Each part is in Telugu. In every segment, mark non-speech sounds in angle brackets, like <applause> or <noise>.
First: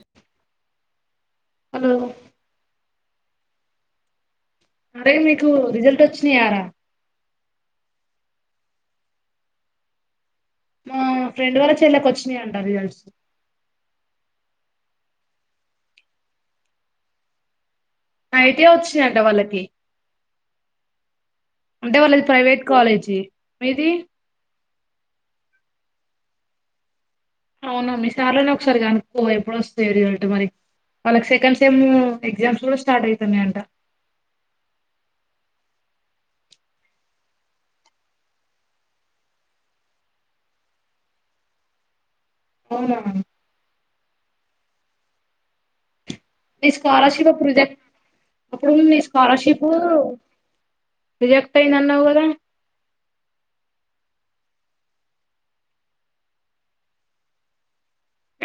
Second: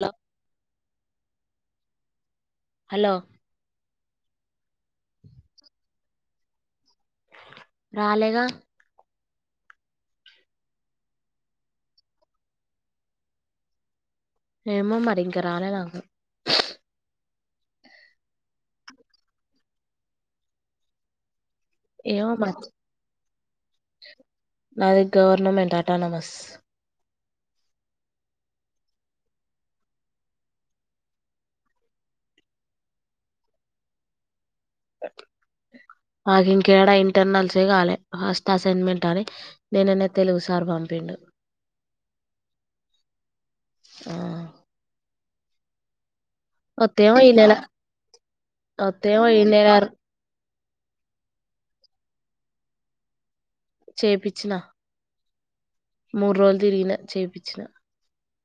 <unintelligible> హలో హలో అరేయ్ మీకు రిజల్ట్ వచ్చినాయార, రాలేగా మా ఫ్రెండ్ వాళ్ళ చెల్లకి వచ్చినాయంట రిజల్ట్, ఏమో మరి ఇంకా రాలే నాకు అయితే వచ్చినయట వాళ్ళకి, అంటే విళ్ళది ఏమో మరి ప్రైవేట్, కాలేజీ మీది నాది గవర్నమెంట్ అటానమస్ అవునా మీ సార్లోనే ఒకసారి కనుక్కో ఎప్పుడు వస్తాయి, రిజల్ట్ మరి వాళ్ళకి సెకండ్ సెమ్ ఎగ్జామ్స్ కూడా స్టార్ట్ అయితునాయంట, నాకు ఇంకేడా ఇంటర్నల్సే కాలే ఫస్ట్ అసైన్మెంట్ అని నిన్న నే తెలుగు సార్ పంపిండు, అవునా ఆ నీ వత్తేమో ఈ స్కాలర్షిప్ నెల రిజెక్ట్, ఇప్పుడు మీ వత్తేమో ఈ స్కాలర్షిప్ నెల రిజెక్ట్ అయినన్నావు కదా, చేపిచ్చిన మూడు రోజులు తిరిగిన చేపిచ్చిన,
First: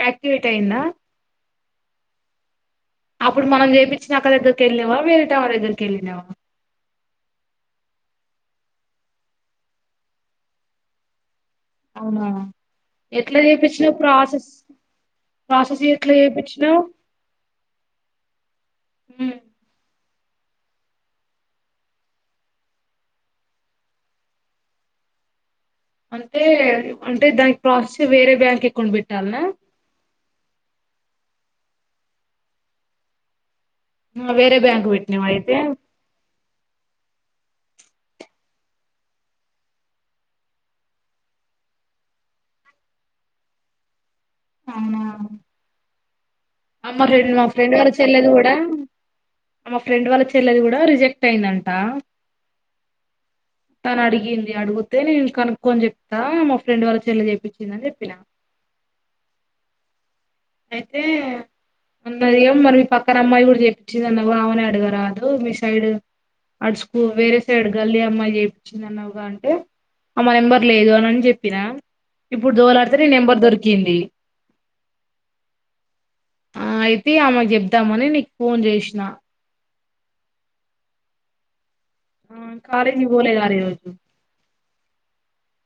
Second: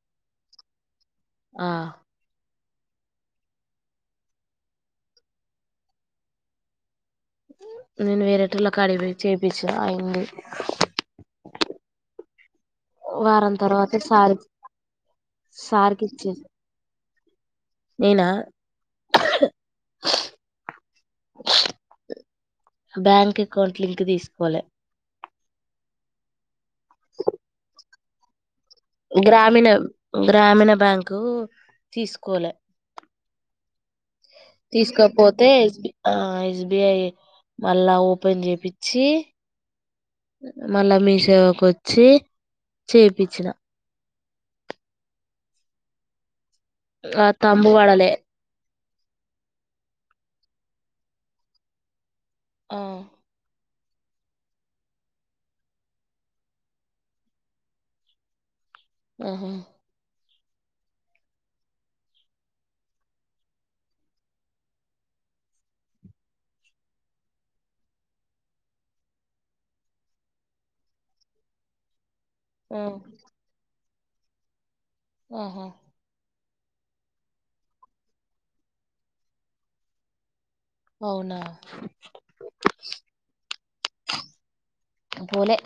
ఆక్టివేట్ అయిందా, ఆ అప్పుడు మనం చేపిచ్చిన అక్కదగ్గరికి వెళ్ళి నావా వేరేటమే దగ్గరికి వెళ్ళినావా, నేను వేరేటోళ్ళకాడికి పోయి చేపిచ్చిన అయ్యింది. అవునా ఎట్లా చేపించినా తర్వాత సార్ ప్రాసెస్ ప్రాసెస్ సార్కి ఎట్లా ఇచ్చి చేపించినావ్, నేనా హ్మ్ బ్యాంక్ అకౌంట్ లింక్ తీసుకోలే, అంటే అంటే దానికి ప్రాసెస్ వేరే బ్యాంక్ అకౌ గ్రామీణ గ్రామీణ బ్యాంక్ తీసుకోలే ఆ వేరే బ్యాంక్ పెట్టినవ తీసుకోపోతే అయితే S B, S B I మళ్ళా ఓపెన్ చేపిచ్చి, మళ్ళా మీసేవ కి వచ్చి చేపిచ్చిన, అవునా అమ్మ ఆ ఫ్రెం మా తంబు ఫ్రెండ్ వాల్ల పడలే చెల్లేది కూడా మా ఫ్రెండ్ వాళ్ళ చెల్లెది కూడా రిజెక్ట్ అయిందంట ఆ తను అడిగింది అడుగుతే నేను కనుక్కొని చెప్తా మా ఫ్రెండ్ వాళ్ళ చెల్లె చెప్పించింది అని చెప్పినా ఉహు అయితే అన్నది మరి మీ పక్కన అమ్మాయి కూడా చేపించింది అన్నవుగా ఆమెనే అడుగరాదు మీ సైడ్ అట్ స్క్ వేరే సైడ్ గల్లి అమ్మాయి చేపించింది అన్నవుగా అంటే ఆమె నెంబర్ లేదు అని చెప్పినా ఇప్పుడు ఆ దోలాడితే ని నెంబర్ దొరికింది ఉహ్ ఆ అయితే ఆమెకు చెప్దామని నీకు ఫోన్ చేసిన అవునా ఆ కాలేజీకి పోలేదారా ఈరోజు పోలే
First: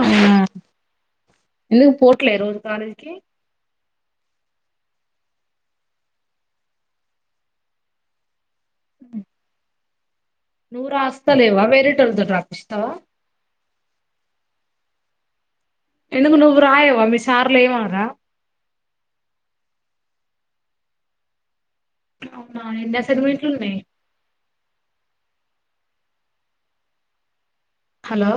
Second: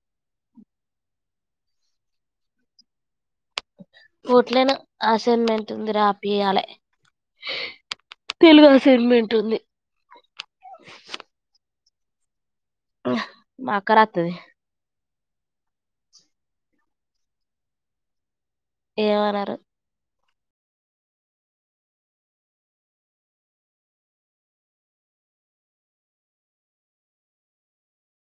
అ ఎందుకు పోట్లే రోజు కాలేజ్ కి పోట్లేను అసైన్మెంట్ ఉంది రాపియాలే తెలుగు అసెట్మెంట్ ఉంది నువ్ రాస్తలేవా వేరే టోల్తోని రాప్ స్తవా మాక్క రాత్తది ఎందుకు నువ్వు రాయవ మీ సార్లు ఏమనరా ఏమనరు అవునా ఎన్ని అసైన్మెంట్లు ఉన్నాయి హలో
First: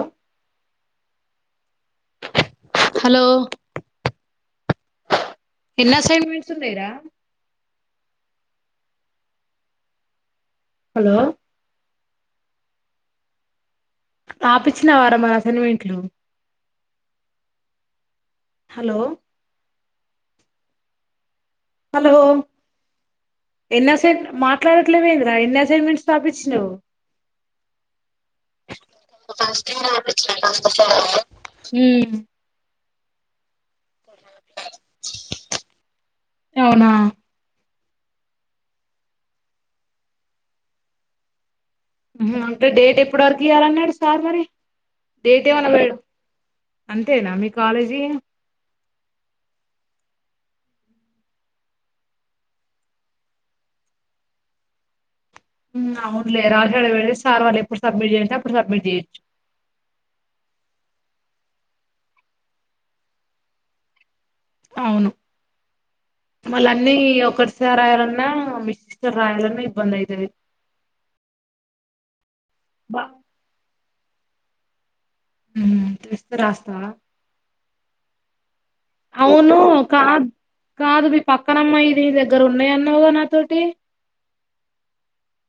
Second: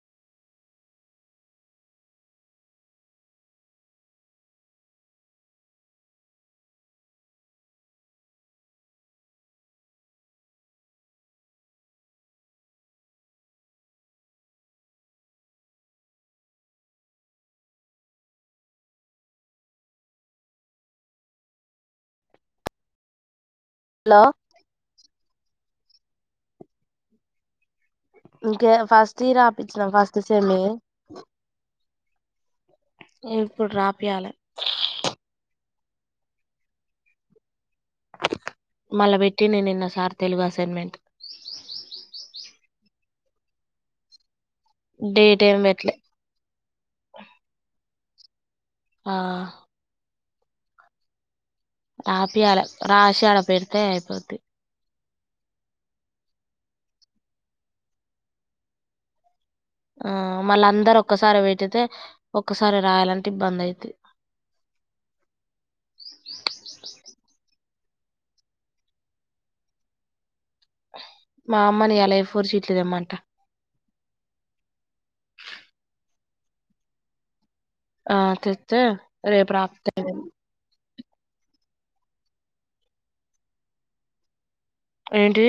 హలో ఎన్ని అసైన్మెంట్స్ ఉన్నాయిరా హలో రాపిచ్చినావరా మరి అసైన్మెంట్లు హలో హలో ఎన్ అసైన్ హలో మాట్లాడట్లేవెందిరా ఎన్ అసైన్ ట్స్ రాపిచినవ్ ఇంకా ఫస్టీయి రాపించిన ఫస్ట్ సెమ్ముయి ఉమ్ ఇప్పుడు రాపియాలె అవునా మళ్ళ పెట్టిండే నిన్న సార్ తెలుగు అసైన్మెంట్ అంటే డేట్ ఎప్పుటి వరకు ఇయ్యాలన్నాడు సార్ మరి డేట్ ఏం ఏమన్న వెట్ పెట్లే అంతేనా మీ కాలేజీ ఆ రాపియాలే రాశి ఆడ పెడితే అయిపోతది అవునులే రాశి ఆడ వేటేసి సార్ వాళ్ళు ఎప్పుడు సబ్మిట్ చేసే అప్పుడు సబ్మిట్ చేయొచ్చు ఆ మళ్ళ అందరు ఒక్కసారి పెట్టితే ఒక్కసారే రాయాలంటే ఇబ్బంది అయిద్దీ అవును మల్ల అన్నీ ఒకటిసారి రాయాలన్నా మి సిస్టర్ రాయాలన్నా ఇబ్బంది అయితది మా అమ్మని ఇయల ఫోర్ షీట్లు బా తేమంటా తెస్తే రాస్తావా ఆ రేపు అవును రాస్తా కాద్ కాదు మీ పక్కనమ్మాయి ఇది దగ్గర ఉన్నాయి అన్నావుగా నాతోటి ఏంటి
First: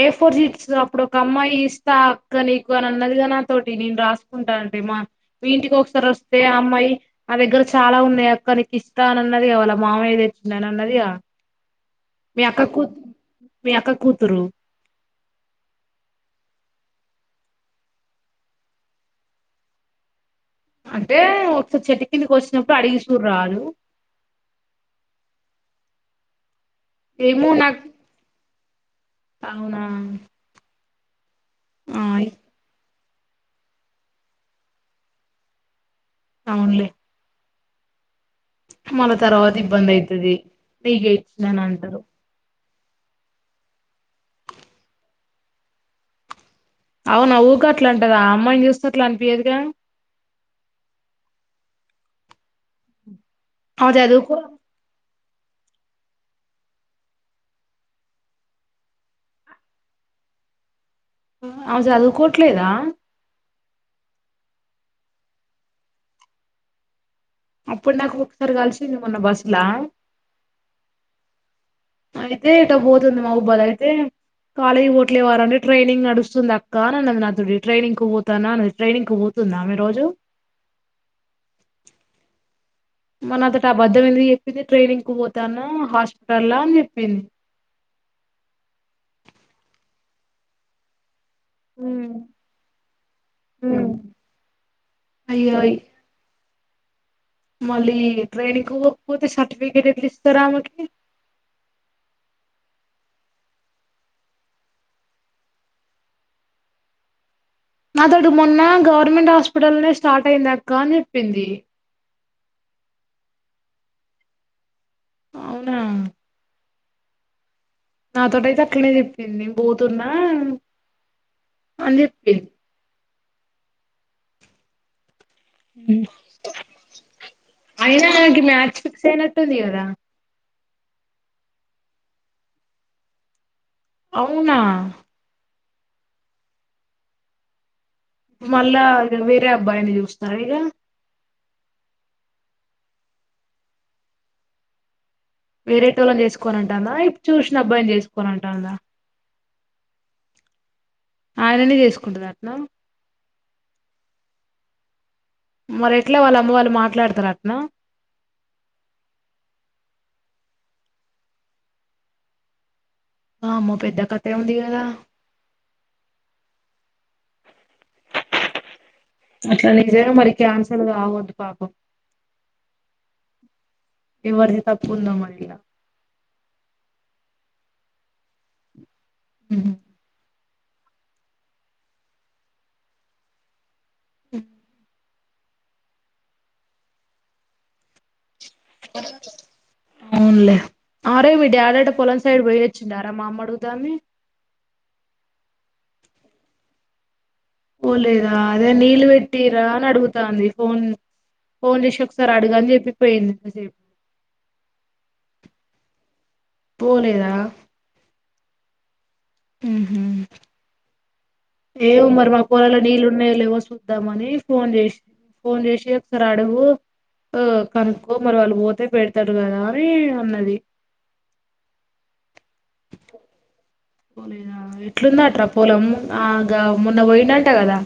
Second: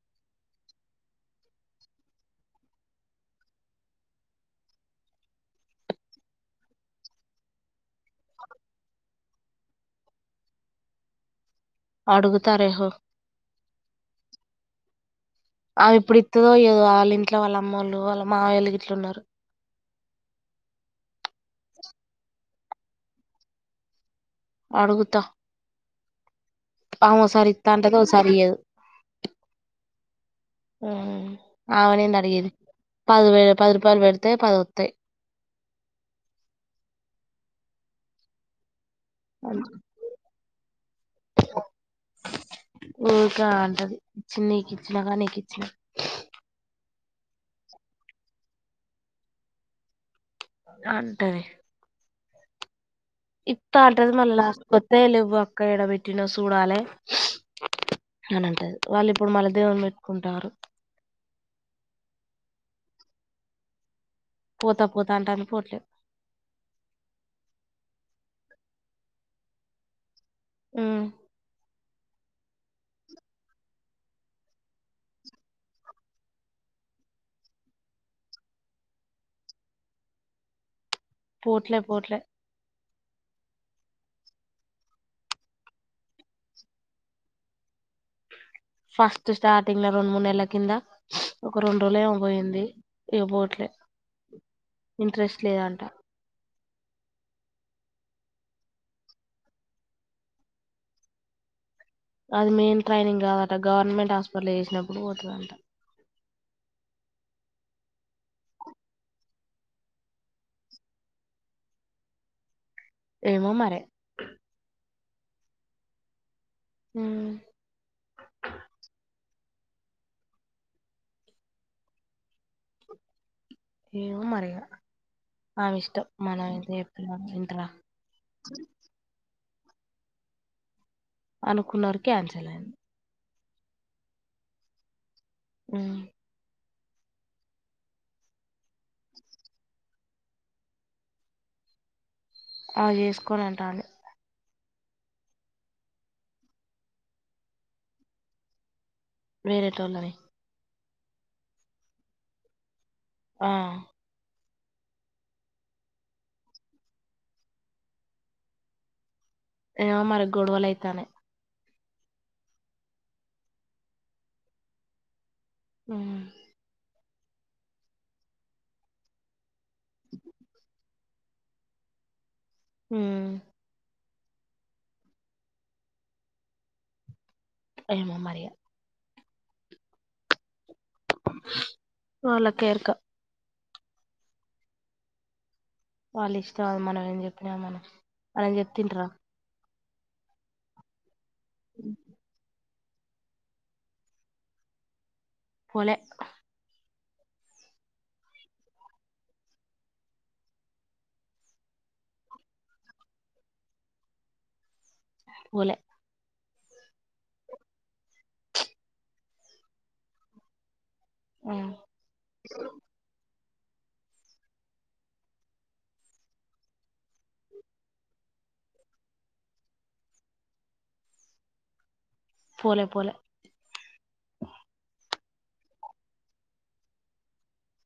ఏ ఫోర్ సీట్స్ అప్పుడు ఒక అమ్మాయి ఇస్తా అక్క నీకు అని అన్నదిగా నాతోటి నేను రాసుకుంటాను అంటే మా ఇంటికి ఒకసారి వస్తే ఆ అమ్మాయి నా దగ్గర చాలా ఉన్నాయి అక్క నీకు ఇస్తా అని అన్నది కావళ మా అమయ్య తెచున్నాయని అన్నదిగా మీ అక్క కూ అడుగుతారేహో మీ అక్క కూతురు అవి ఇప్పుడు ఇతుదోయ్యదు వాళ్ళ ఇంట్లో వాళ్ళ అమ్మ వాళ్ళు వాళ్ళ మావళ్ళ ఇట్లు ఉన్నారు అంటే ఒక చెట్టు కిందకి వచ్చినప్పుడు అడిగి చూరు రాదు అడుగుతా ఏమో ఆవుసారి ఇస్తా నాకు అంటాది ఒక సరి ఈయదు అవునా ఆ ఆ ఆమనెంది అడిగేది పది వే పది రూపాయలు పెడితే పది వతాయి అవునులే మళ తర్వాత ఇబ్బంది అవుతుది నగ ఇచ్చిన నా అంటారు ఓకా అంటది ఇచ్చింది నీకు ఇచ్చినాక నీకు ఇచ్చినా అవునా ఊగా అట్లా అంటది ఆ అమ్మాయిని చూస్తున్నట్లా అనిపించదుగా అంటది ఇత్తా ఆమె అంటది మళ్ళీ చదువుకో లాస్ట్ కి వతి లెవ్వు నువ ఒక్క ఎడ పెట్టిన చూడాలి అని అంటది వాళ్ళు ఇప్పుడు మళ్ళీ దేవుని పెట్టుకుంటారు అమే చదువుకోవట్లేదా పోతా పోతా అంటాని పోట్లేదు అప్పుడు నాకు ఒకసారి కలిసింది మొన్న బస్సులా ఆహ అయితే పోతుంది మా బుబ్బది అయితే కాలేజీ పోట్లేవారుంటే ట్రైనింగ్ నడుస్తుంది అక్క అని అన్నది నాదుడి ట్రైనింగ్ కు పోతానా అన్నది ట్రైనింగ్ కు పోతుందా మీ రోజు పోట్లే పోట్లే మన అతట అబద్ధమంది చెప్పింది ట్రైనింగ్ కు పోతాను హాస్పిటల్ అని చెప్పింది ఫస్ట్ స్టార్టింగ్ల రెండు మూడు నెల్ల కింద ఒక రెండు రోజులేమ పోయింది ఇగ పోవట్లే ఉమ్. ఇంట్రెస్ట్ అయ్యో లేదంట మళ్ళీ ట్రైనింగ్కపోతే సర్టిఫికెట్ ఎట్లు ఇస్తారామెకి అది మెయిన్ ట్రైనింగ్ కాదట గవర్నమెంట్ హాస్పిటల్ చేసినప్పుడు పోతాడట నా అతడు మొన్న గవర్నమెంట్ హాస్పిటల్నే స్టార్ట్ అయింది అక్క అని చెప్పింది ఏమో మరీ అవునా హహ నాతోట అయితే అట్లనే చెప్పింది నేను పోతున్నా అని చెప్పింది ఏమో మరి ఇగ ఆమె ఇష్టం మనం ఎంత చేపిన వింటారా కుంటుంది కదా అనుకున్నరికి క్యాన్సల్ అయింది అవునా మ్మ్ ఇప్పుడు మళ్ళా వేరే అబ్బాయిని చూస్తున్నారా ఇక ఆ చేసుకోను అంటుండు వేరే టోళని చేసుకోనంటాందా ఇప్పుడు చూసిన అబ్బాయిని చేసుకోనంటాందా వేరేటోళ్ళని ఆయననే చేసుకుంటదంటనా ఆహ మరి ఎట్లా వాళ్ళు అమ్మ వాళ్ళు మాట్లాడతారు అటనా ఆ మరే గొడవలయితాన్నాయ్ ఆమో పెద్ద కథ ఉంది కదా ఆహ అట్లా నిజ మరి క్యాన్సల్ కావద్దు పాపం మ్మ్ ఎవరిది తప్పుందో మరి ఇలా ఏమో మరిగా హ వాళకేర్క అహ వాళ్ళు ఇష్టం మనం ఏం చెప్పినా మనం ఆలకి చెప్తే ఇంటరా అవునులే ఆరే మీ డాడీ అంట పొలం సైడ్ పోయి చిన్నార మామడుుతామే పోలేె పోలేదా అదే నీళ్ళు పెట్టిరా అని అడుగుతాంది ఫోన్ ఫోన్ చేసి ఒకసారి అడుగాని చెప్పిపోయింది కాసేపు పోలే పోలేదా హ్మ్మ్ ఉమ్ ఏ ఉ మరి మా పాలలో నీళ్ళ ఉన్నాయి లేవో చూద్దామని ఫోన్ చేసి ఫోన్ చేసి ఒకసారి అడుగు ఆ కనుక్కో మరి వాళ్ళు పోతే పెడతారు కదా అని అన్నది పోలే పోలే ఎట్లు ఉంది ఆ ట్రా పొలం ఆగా మొన్న పోయిందట కదా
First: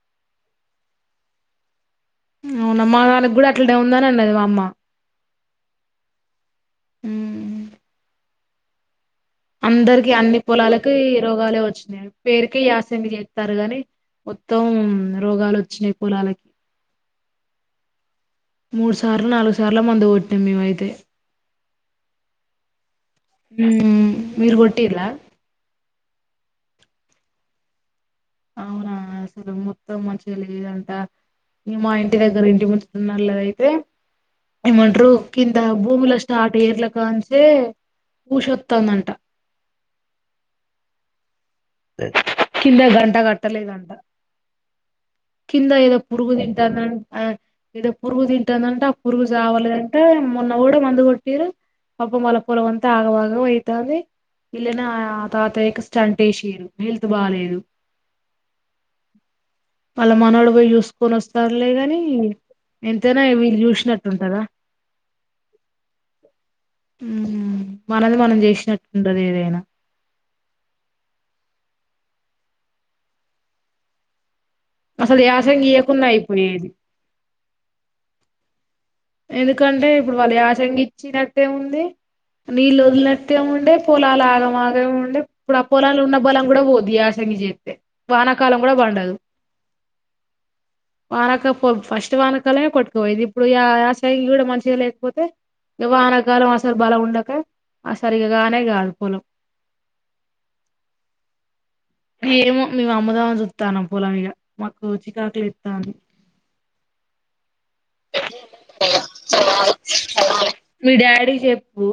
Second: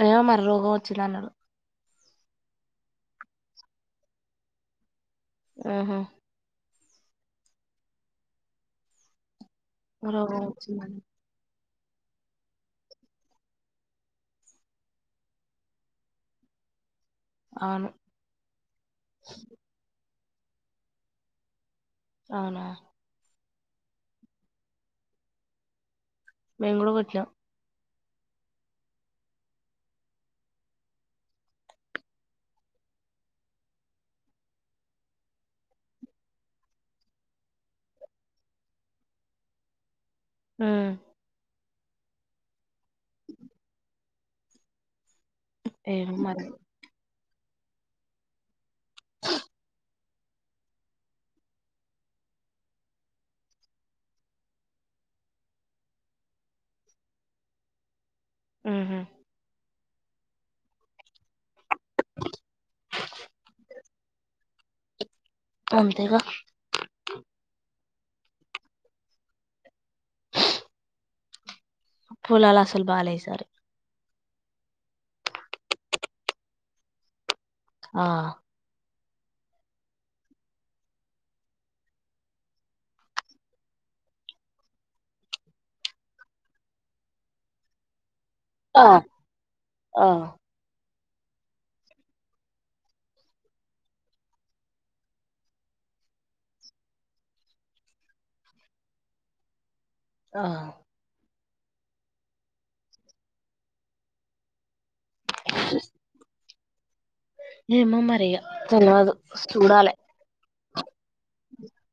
అయ్యో మరి రోగం వచ్చింది అన్నారు అవునమ్మా దానికి కూడా అట్లాడే ఉందని అన్నది మా అమ్మ ఆహా మ్మ్ అందరికి అన్ని రోగం పొలాలకి వచ్చిందని రోగాలే వచ్చు పేరుకే యాసంగ చేస్తారు గాని మొత్తం రోగాలు వచ్చినాయి పొలాలకి అవును మూడు సార్లు నాలుగు సార్ల మందు కొట్టి మేముయితే అవునా హ్మ్ మీరు కొట్టిలా మేము కూడా కొట్టినమ్ అవునా అసలు మొత్తం మంచిగాలేదంట మా ఇంటి దగ్గర ఇంటి ఉనోళ్లు అయితే ఏమంటారు కింద భూమిలో స్టార్ట్ ఎర్ల కాంచే ఉషోతాంది అంట ఆ కింద గంట కట్టలేదు అంటా కింద ఏదో ఏమో పురుగు మరి తింటాంది అన్ ఏదో పురుగు తింటాంది అన్ ట పురుగు చావలే అం మొన్న కూడా మందు కొట్టిరు పాపం వల్ల పొలం అంత ఆగమగం అయితంది ఇల్నే ఆ తాతయ్య కి స్టంట్ ఎష్ హిరూ హెల్త్ బాలేదు హ్మ్ హు వాళ్ళ మనవడు పోయి చూసుకొని వస్తార్ లేద ని ఎంతైనా వీళ్ళు చూసినట్టుంటదా అంతేగా ఉమ్, మనది మనం చేసినట్టు ఉంటది ఏదైనా పొలాలు అసలు బాలే ఈ సారి అసలు యాసంగి ఇయకుంన్నాయి ఇప్పుడు ఇది ఆ ఎందుకంటే ఇప్పుడు వాళ్ళ యాసంగి ఇచ్చినట్టే ఉంది నీళ్ళు వదిలినట్టే ఉండే పొలాలు ఆగమాగం ఉండే ఇప్పుడు ఆ పొలాలు ఉన్న బలం కూడా పోద్ది ఆయాసంగి చేస్తే వానాకాలం కూడా ఆ పండదు ఆ వానక ఫస్ట్ వానకాల కొట్టుపోయి ఇప్పుడు యా చైలు కూడా మంచిగా లేకపోతే ఈ వానకాలం ఆసలు బల ఉండక ఆ సరిగానే కాదు పోలం ఆ ఏమో మేము అమ్ముదాం చూతానం పొలం ఇగా మా రోచికాకు లేతాంది ఏమో మరి ఇగా తెల్వదు చూడాలి మీ డాడీ కి చెప్పు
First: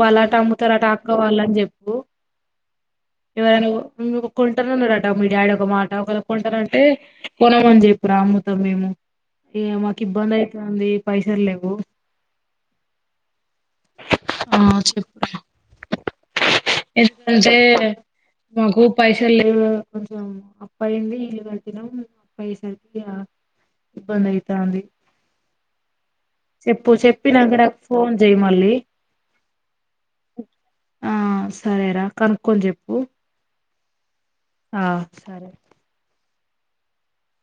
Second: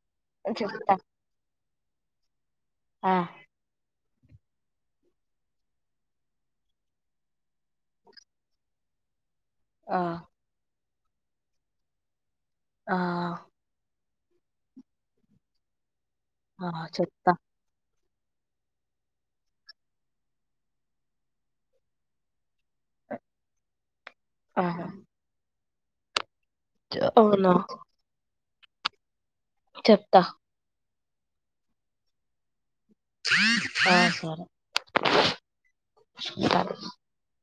వాళ్ళు అట అమ్ముతార అట చెప్తా అక్కవాల అని చెప్ ఓ ఆ ఎవరు నువ్వు ఇంగోకా కొంటను అన్నాడట మీ డాడీ ఒక మాట ఒక వేలా కొంటను అంటే కొనమని చెప్పు రా అమ్ముతాం మేము ఆ ఏమకి ఇబ్బంది అయితాంది పైసలు లేవు ఆ ఆ చెప్పు ఆ చెప్తా ఎందంటే మాకు పైసలు లేవు కొంచెం అప్పుయైంది ఇల్లు కడుతున్నాం పైసల్ కి ఆ ఇబ్బంది అయితందీ ఆహా చెప్పు చెప్పి నాక అవునా నాకు ఫోన్ చేయి మళి చెప్తా ఆ సరేరా కనుక్కొని చెప్ ఆ ఆహా ఆ సరే స